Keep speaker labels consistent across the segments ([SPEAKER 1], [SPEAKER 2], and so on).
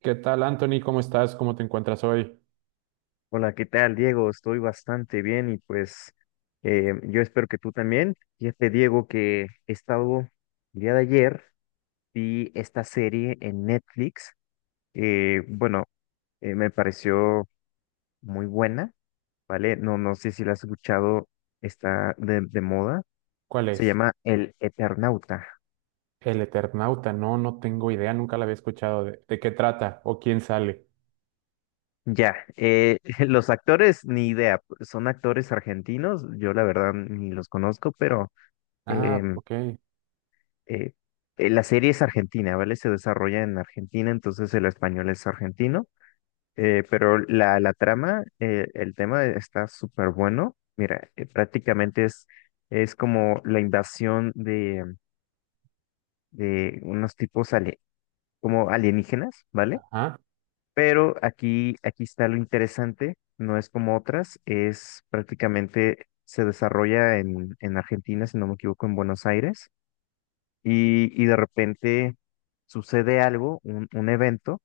[SPEAKER 1] ¿Qué tal, Anthony? ¿Cómo estás? ¿Cómo te encuentras hoy?
[SPEAKER 2] Hola, ¿qué tal, Diego? Estoy bastante bien y pues yo espero que tú también. Fíjate, Diego, que he estado, el día de ayer vi esta serie en Netflix. eh, bueno, me pareció muy buena, ¿vale? No sé si la has escuchado, está de moda.
[SPEAKER 1] ¿Cuál
[SPEAKER 2] Se
[SPEAKER 1] es?
[SPEAKER 2] llama El Eternauta.
[SPEAKER 1] El Eternauta. No, no tengo idea. Nunca la había escuchado. ¿De qué trata? ¿O quién sale?
[SPEAKER 2] Ya, los actores, ni idea, son actores argentinos, yo la verdad ni los conozco, pero...
[SPEAKER 1] Ah,
[SPEAKER 2] em,
[SPEAKER 1] ok.
[SPEAKER 2] eh, la serie es argentina, ¿vale? Se desarrolla en Argentina, entonces el español es argentino, pero la trama, el tema está súper bueno. Mira, prácticamente es como la invasión de unos tipos como alienígenas, ¿vale?
[SPEAKER 1] Ajá,
[SPEAKER 2] Pero aquí está lo interesante, no es como otras, es prácticamente se desarrolla en Argentina, si no me equivoco, en Buenos Aires. Y de repente sucede algo, un evento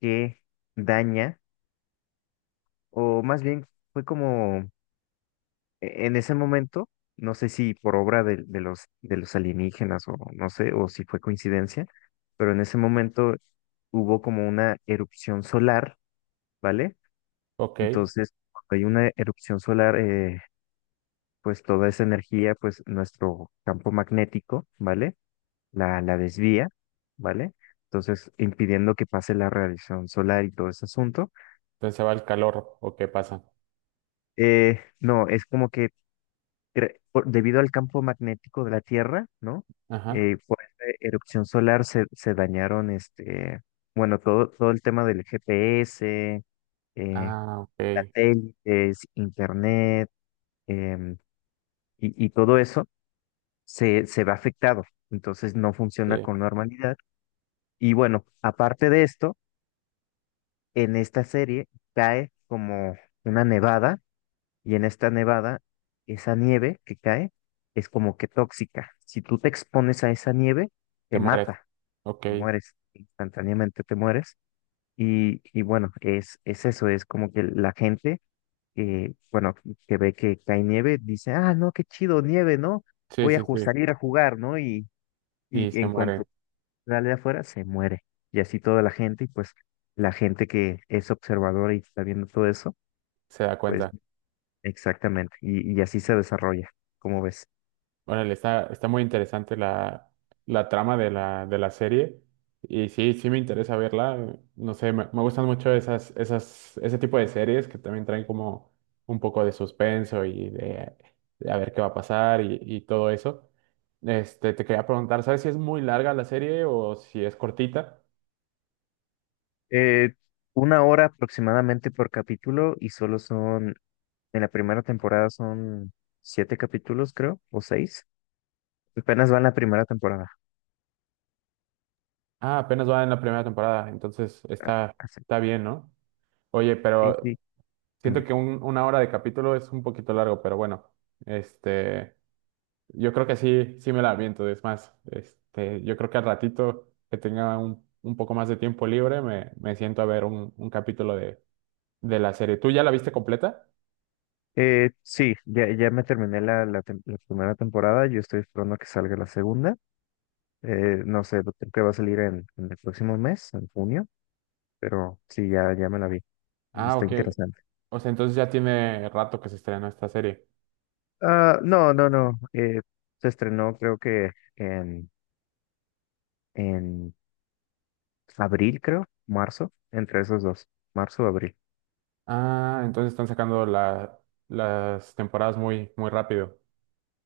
[SPEAKER 2] que daña, o más bien fue como en ese momento, no sé si por obra de los, de los alienígenas o no sé, o si fue coincidencia, pero en ese momento hubo como una erupción solar, ¿vale?
[SPEAKER 1] ok. Entonces
[SPEAKER 2] Entonces, cuando hay una erupción solar, pues toda esa energía, pues nuestro campo magnético, ¿vale? la desvía, ¿vale? Entonces, impidiendo que pase la radiación solar y todo ese asunto.
[SPEAKER 1] se va el calor. ¿O qué pasa?
[SPEAKER 2] No, es como que debido al campo magnético de la Tierra, ¿no?
[SPEAKER 1] Ajá.
[SPEAKER 2] Por esta erupción solar se dañaron, este, bueno, todo, todo el tema del GPS, eh,
[SPEAKER 1] Ah, ok.
[SPEAKER 2] satélites, internet, em, y todo eso se ve afectado. Entonces, no funciona
[SPEAKER 1] Sí.
[SPEAKER 2] con normalidad. Y bueno, aparte de esto, en esta serie cae como una nevada y en esta nevada esa nieve que cae es como que tóxica. Si tú te expones a esa nieve,
[SPEAKER 1] Te
[SPEAKER 2] te
[SPEAKER 1] mueres.
[SPEAKER 2] mata,
[SPEAKER 1] Ok.
[SPEAKER 2] te mueres, instantáneamente te mueres. Y bueno, es eso, es como que la gente que, bueno, que ve que cae nieve, dice, ah, no, qué chido, nieve, ¿no?
[SPEAKER 1] Sí,
[SPEAKER 2] Voy a
[SPEAKER 1] sí, sí.
[SPEAKER 2] salir a jugar, ¿no? Y
[SPEAKER 1] Y se
[SPEAKER 2] en
[SPEAKER 1] muere.
[SPEAKER 2] cuanto sale afuera, se muere. Y así toda la gente, y pues la gente que es observadora y está viendo todo eso,
[SPEAKER 1] Se da
[SPEAKER 2] pues
[SPEAKER 1] cuenta.
[SPEAKER 2] exactamente. Y así se desarrolla, como ves.
[SPEAKER 1] Órale, está muy interesante la trama de la serie. Y sí, sí me interesa verla. No sé, me gustan mucho ese tipo de series que también traen como un poco de suspenso y de a ver qué va a pasar y todo eso. Este, te quería preguntar, ¿sabes si es muy larga la serie o si es cortita?
[SPEAKER 2] Eh, una hora aproximadamente por capítulo y solo son, en la primera temporada son siete capítulos, creo, o seis. Apenas va en la primera temporada.
[SPEAKER 1] Ah, apenas va en la primera temporada, entonces
[SPEAKER 2] Ah,
[SPEAKER 1] está,
[SPEAKER 2] así.
[SPEAKER 1] está bien, ¿no? Oye,
[SPEAKER 2] Sí,
[SPEAKER 1] pero
[SPEAKER 2] sí.
[SPEAKER 1] siento
[SPEAKER 2] Dime.
[SPEAKER 1] que una hora de capítulo es un poquito largo, pero bueno, este... Yo creo que sí, sí me la aviento. Es más, este, yo creo que al ratito que tenga un poco más de tiempo libre, me siento a ver un capítulo de la serie. ¿Tú ya la viste completa?
[SPEAKER 2] Sí, ya me terminé la, la primera temporada, yo estoy esperando a que salga la segunda. No sé, creo que va a salir en el próximo mes, en junio, pero sí, ya me la vi y
[SPEAKER 1] Ah,
[SPEAKER 2] está
[SPEAKER 1] ok.
[SPEAKER 2] interesante.
[SPEAKER 1] O sea, entonces ya tiene rato que se estrenó esta serie.
[SPEAKER 2] Ah, no, no, no. Se estrenó creo que en abril, creo, marzo, entre esos dos, marzo o abril.
[SPEAKER 1] Ah, entonces están sacando las temporadas muy, muy rápido.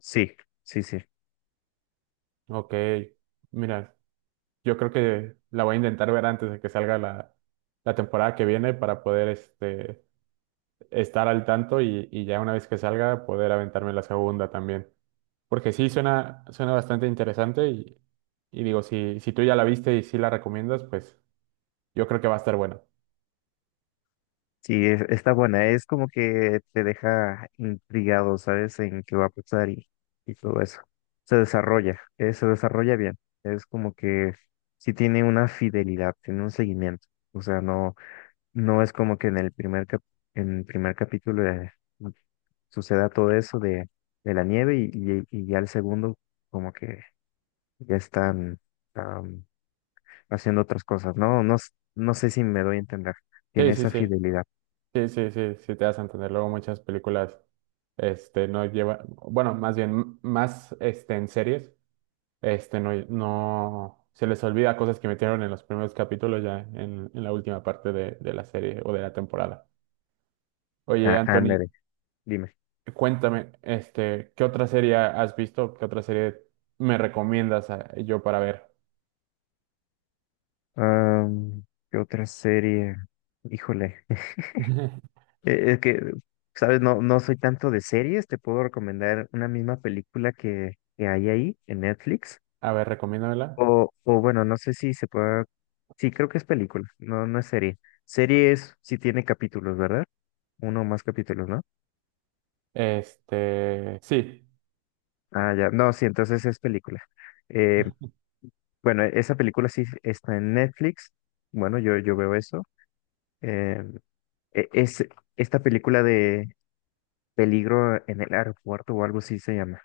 [SPEAKER 2] Sí, sí, sí.
[SPEAKER 1] Ok. Mira, yo creo que la voy a intentar ver antes de que salga la temporada que viene para poder este, estar al tanto y ya una vez que salga poder aventarme la segunda también. Porque sí, suena, suena bastante interesante y digo, si, si tú ya la viste y sí la recomiendas, pues yo creo que va a estar bueno.
[SPEAKER 2] Sí, está buena. Es como que te deja intrigado, ¿sabes? En qué va a pasar y todo eso. Se desarrolla bien. Es como que sí tiene una fidelidad, tiene un seguimiento. O sea, no. No es como que en el primer en el primer capítulo suceda todo eso de la nieve y, y ya el segundo como que ya están am, haciendo otras cosas, ¿no? No sé si me doy a entender.
[SPEAKER 1] Sí,
[SPEAKER 2] Tiene
[SPEAKER 1] sí,
[SPEAKER 2] esa
[SPEAKER 1] sí,
[SPEAKER 2] fidelidad.
[SPEAKER 1] sí, sí, sí, sí, te vas a entender. Luego muchas películas, este, no llevan, bueno, más bien, más, este, en series, este, no, no, se les olvida cosas que metieron en los primeros capítulos ya en la última parte de la serie o de la temporada. Oye,
[SPEAKER 2] Ah,
[SPEAKER 1] Anthony,
[SPEAKER 2] ándale, dime.
[SPEAKER 1] cuéntame, este, ¿qué otra serie has visto? ¿Qué otra serie me recomiendas yo para ver?
[SPEAKER 2] Am, ¿Qué otra serie? Híjole. Es que, ¿sabes? No soy tanto de series. Te puedo recomendar una misma película que hay ahí en Netflix.
[SPEAKER 1] A ver, recomiéndamela.
[SPEAKER 2] O bueno, no sé si se pueda. Sí, creo que es película, no es serie. Serie es si tiene capítulos, ¿verdad? Uno o más capítulos, ¿no?
[SPEAKER 1] Este, sí,
[SPEAKER 2] Ah, ya. No, sí, entonces es película. Eh, bueno, esa película sí está en Netflix. Bueno, yo veo eso. Eh, es esta película de Peligro en el aeropuerto o algo así se llama.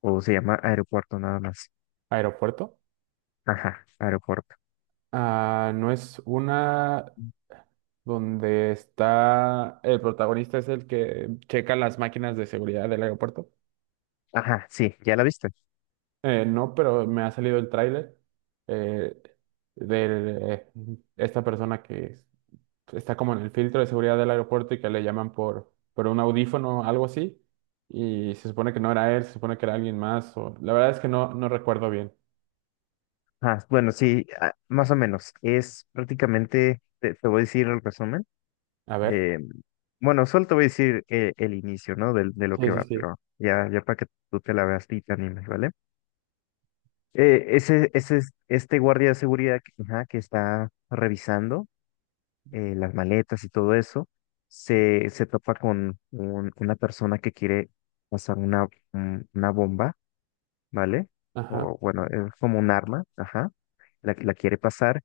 [SPEAKER 2] O se llama Aeropuerto nada más.
[SPEAKER 1] aeropuerto.
[SPEAKER 2] Ajá, aeropuerto.
[SPEAKER 1] Ah, ¿no es una donde está el protagonista es el que checa las máquinas de seguridad del aeropuerto?
[SPEAKER 2] Ajá, sí, ¿ya la viste?
[SPEAKER 1] No, pero me ha salido el tráiler eh, de esta persona que es está como en el filtro de seguridad del aeropuerto y que le llaman por un audífono o algo así. Y se supone que no era él, se supone que era alguien más. O... La verdad es que no, no recuerdo bien.
[SPEAKER 2] Ah, bueno, sí, ah, más o menos. Es prácticamente, te voy a decir el resumen.
[SPEAKER 1] A ver.
[SPEAKER 2] Eh, bueno, solo te voy a decir el inicio, ¿no? De lo
[SPEAKER 1] Sí,
[SPEAKER 2] que
[SPEAKER 1] sí,
[SPEAKER 2] va,
[SPEAKER 1] sí.
[SPEAKER 2] pero ya para que tú te la veas y te animes, ¿vale? Ese, ese es este guardia de seguridad que, ajá, que está revisando las maletas y todo eso, se topa con una persona que quiere pasar una, una bomba ¿vale?
[SPEAKER 1] Ajá.
[SPEAKER 2] O bueno, es como un arma, ajá, la quiere pasar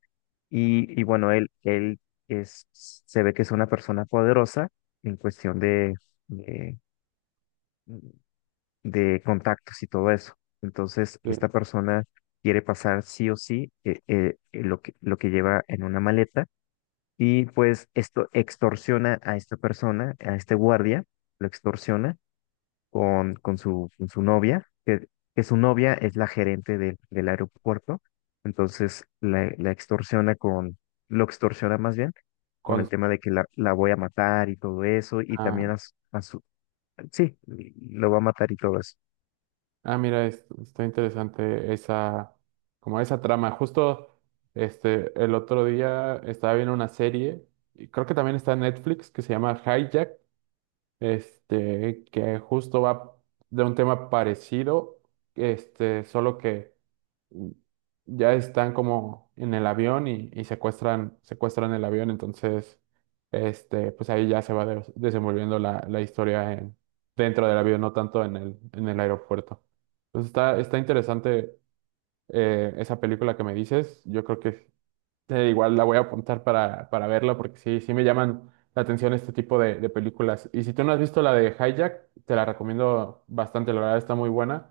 [SPEAKER 2] y bueno, él es, se ve que es una persona poderosa en cuestión de, de contactos y todo eso. Entonces,
[SPEAKER 1] Sí.
[SPEAKER 2] esta persona quiere pasar sí o sí lo que lleva en una maleta y pues esto extorsiona a esta persona, a este guardia, lo extorsiona con su novia, que su novia es la gerente del, del aeropuerto, entonces la extorsiona con, lo extorsiona más bien, con el
[SPEAKER 1] Con...
[SPEAKER 2] tema de que la voy a matar y todo eso, y
[SPEAKER 1] Ah,
[SPEAKER 2] también a, su, a sí, lo va a matar y todo eso.
[SPEAKER 1] ah, mira, está interesante esa, como esa trama. Justo este, el otro día estaba viendo una serie, y creo que también está en Netflix, que se llama Hijack. Este, que justo va de un tema parecido, este, solo que mm, ya están como en el avión y secuestran, secuestran el avión, entonces, este, pues ahí ya se va desenvolviendo la historia en, dentro del avión, no tanto en el aeropuerto. Entonces está, está interesante esa película que me dices, yo creo que igual la voy a apuntar para verla porque sí, sí me llaman la atención este tipo de películas. Y si tú no has visto la de Hijack, te la recomiendo bastante, la verdad está muy buena.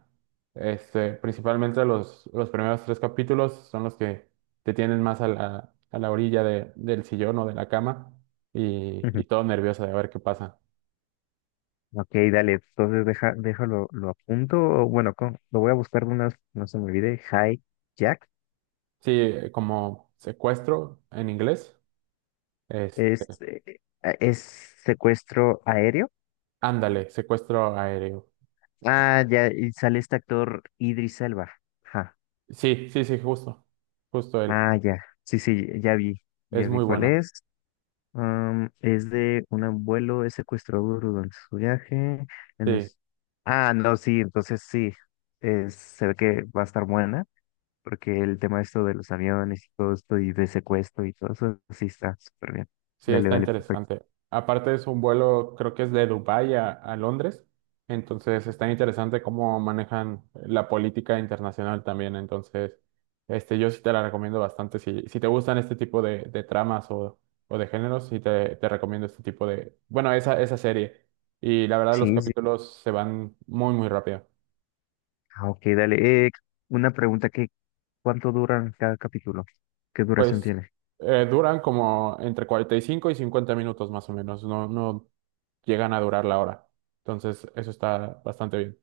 [SPEAKER 1] Este, principalmente los primeros tres capítulos son los que te tienen más a la orilla del sillón o de la cama
[SPEAKER 2] Ujú.
[SPEAKER 1] y todo nervioso de ver qué pasa.
[SPEAKER 2] Ok, dale, entonces deja, déjalo, lo apunto, o bueno, lo voy a buscar de una, vez, no se me olvide, Jack,
[SPEAKER 1] Sí, como secuestro en inglés. Este,
[SPEAKER 2] es, eh, es secuestro aéreo.
[SPEAKER 1] ándale, secuestro aéreo.
[SPEAKER 2] Ah, ya, y sale este actor Idris Elba. Ajá.
[SPEAKER 1] Sí, sí, sí, justo, justo él.
[SPEAKER 2] Ah, ya. Sí, sí, ya vi.
[SPEAKER 1] Es
[SPEAKER 2] Ya vi
[SPEAKER 1] muy
[SPEAKER 2] cuál
[SPEAKER 1] buena.
[SPEAKER 2] es. Es de un abuelo es secuestrado durante su viaje. En
[SPEAKER 1] Sí.
[SPEAKER 2] los... Ah, no, sí, entonces sí. Es, se ve que va a estar buena, porque el tema esto de los aviones y todo esto y de secuestro y todo eso, sí está súper bien.
[SPEAKER 1] Sí,
[SPEAKER 2] Dale,
[SPEAKER 1] está
[SPEAKER 2] dale, perfecto.
[SPEAKER 1] interesante. Aparte es un vuelo, creo que es de Dubái a Londres, entonces está interesante cómo manejan la política internacional también, entonces este, yo sí te la recomiendo bastante. Si, si te gustan este tipo de tramas o de géneros, sí te recomiendo este tipo de, bueno, esa serie. Y la verdad los
[SPEAKER 2] Sí, sí.
[SPEAKER 1] capítulos se van muy, muy rápido.
[SPEAKER 2] Ah, ok, dale. Una pregunta que, ¿cuánto duran cada capítulo? ¿Qué duración
[SPEAKER 1] Pues
[SPEAKER 2] tiene?
[SPEAKER 1] duran como entre 45 y 50 minutos más o menos, no, no llegan a durar la hora. Entonces, eso está bastante bien.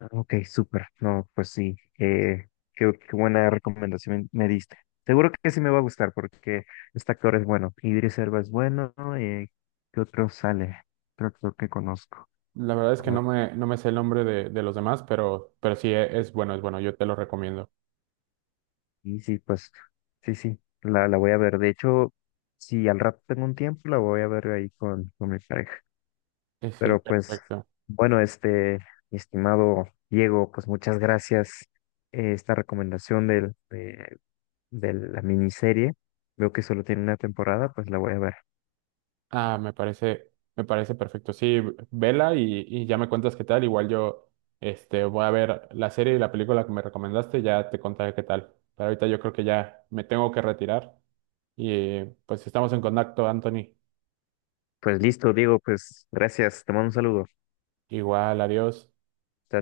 [SPEAKER 2] Ah, ok, súper. No, pues sí, qué, qué buena recomendación me diste. Seguro que sí me va a gustar porque este actor es bueno. Idris Elba es bueno. ¿Qué otro sale? Creo que conozco.
[SPEAKER 1] La verdad es que
[SPEAKER 2] Ah,
[SPEAKER 1] no me, no me sé el nombre de los demás, pero sí es bueno, yo te lo recomiendo.
[SPEAKER 2] y sí, pues sí, sí, la voy a ver. De hecho, si al rato tengo un tiempo, la voy a ver ahí con mi pareja.
[SPEAKER 1] Sí,
[SPEAKER 2] Pero pues,
[SPEAKER 1] perfecto.
[SPEAKER 2] bueno, este, mi estimado Diego, pues muchas gracias. Esta recomendación del, de la miniserie. Veo que solo tiene una temporada, pues la voy a ver.
[SPEAKER 1] Ah, me parece perfecto. Sí, vela y ya me cuentas qué tal. Igual yo este, voy a ver la serie y la película que me recomendaste, ya te contaré qué tal. Pero ahorita yo creo que ya me tengo que retirar y pues estamos en contacto, Anthony.
[SPEAKER 2] Pues listo, Diego, pues gracias, te mando un saludo.
[SPEAKER 1] Igual, adiós.
[SPEAKER 2] Chao,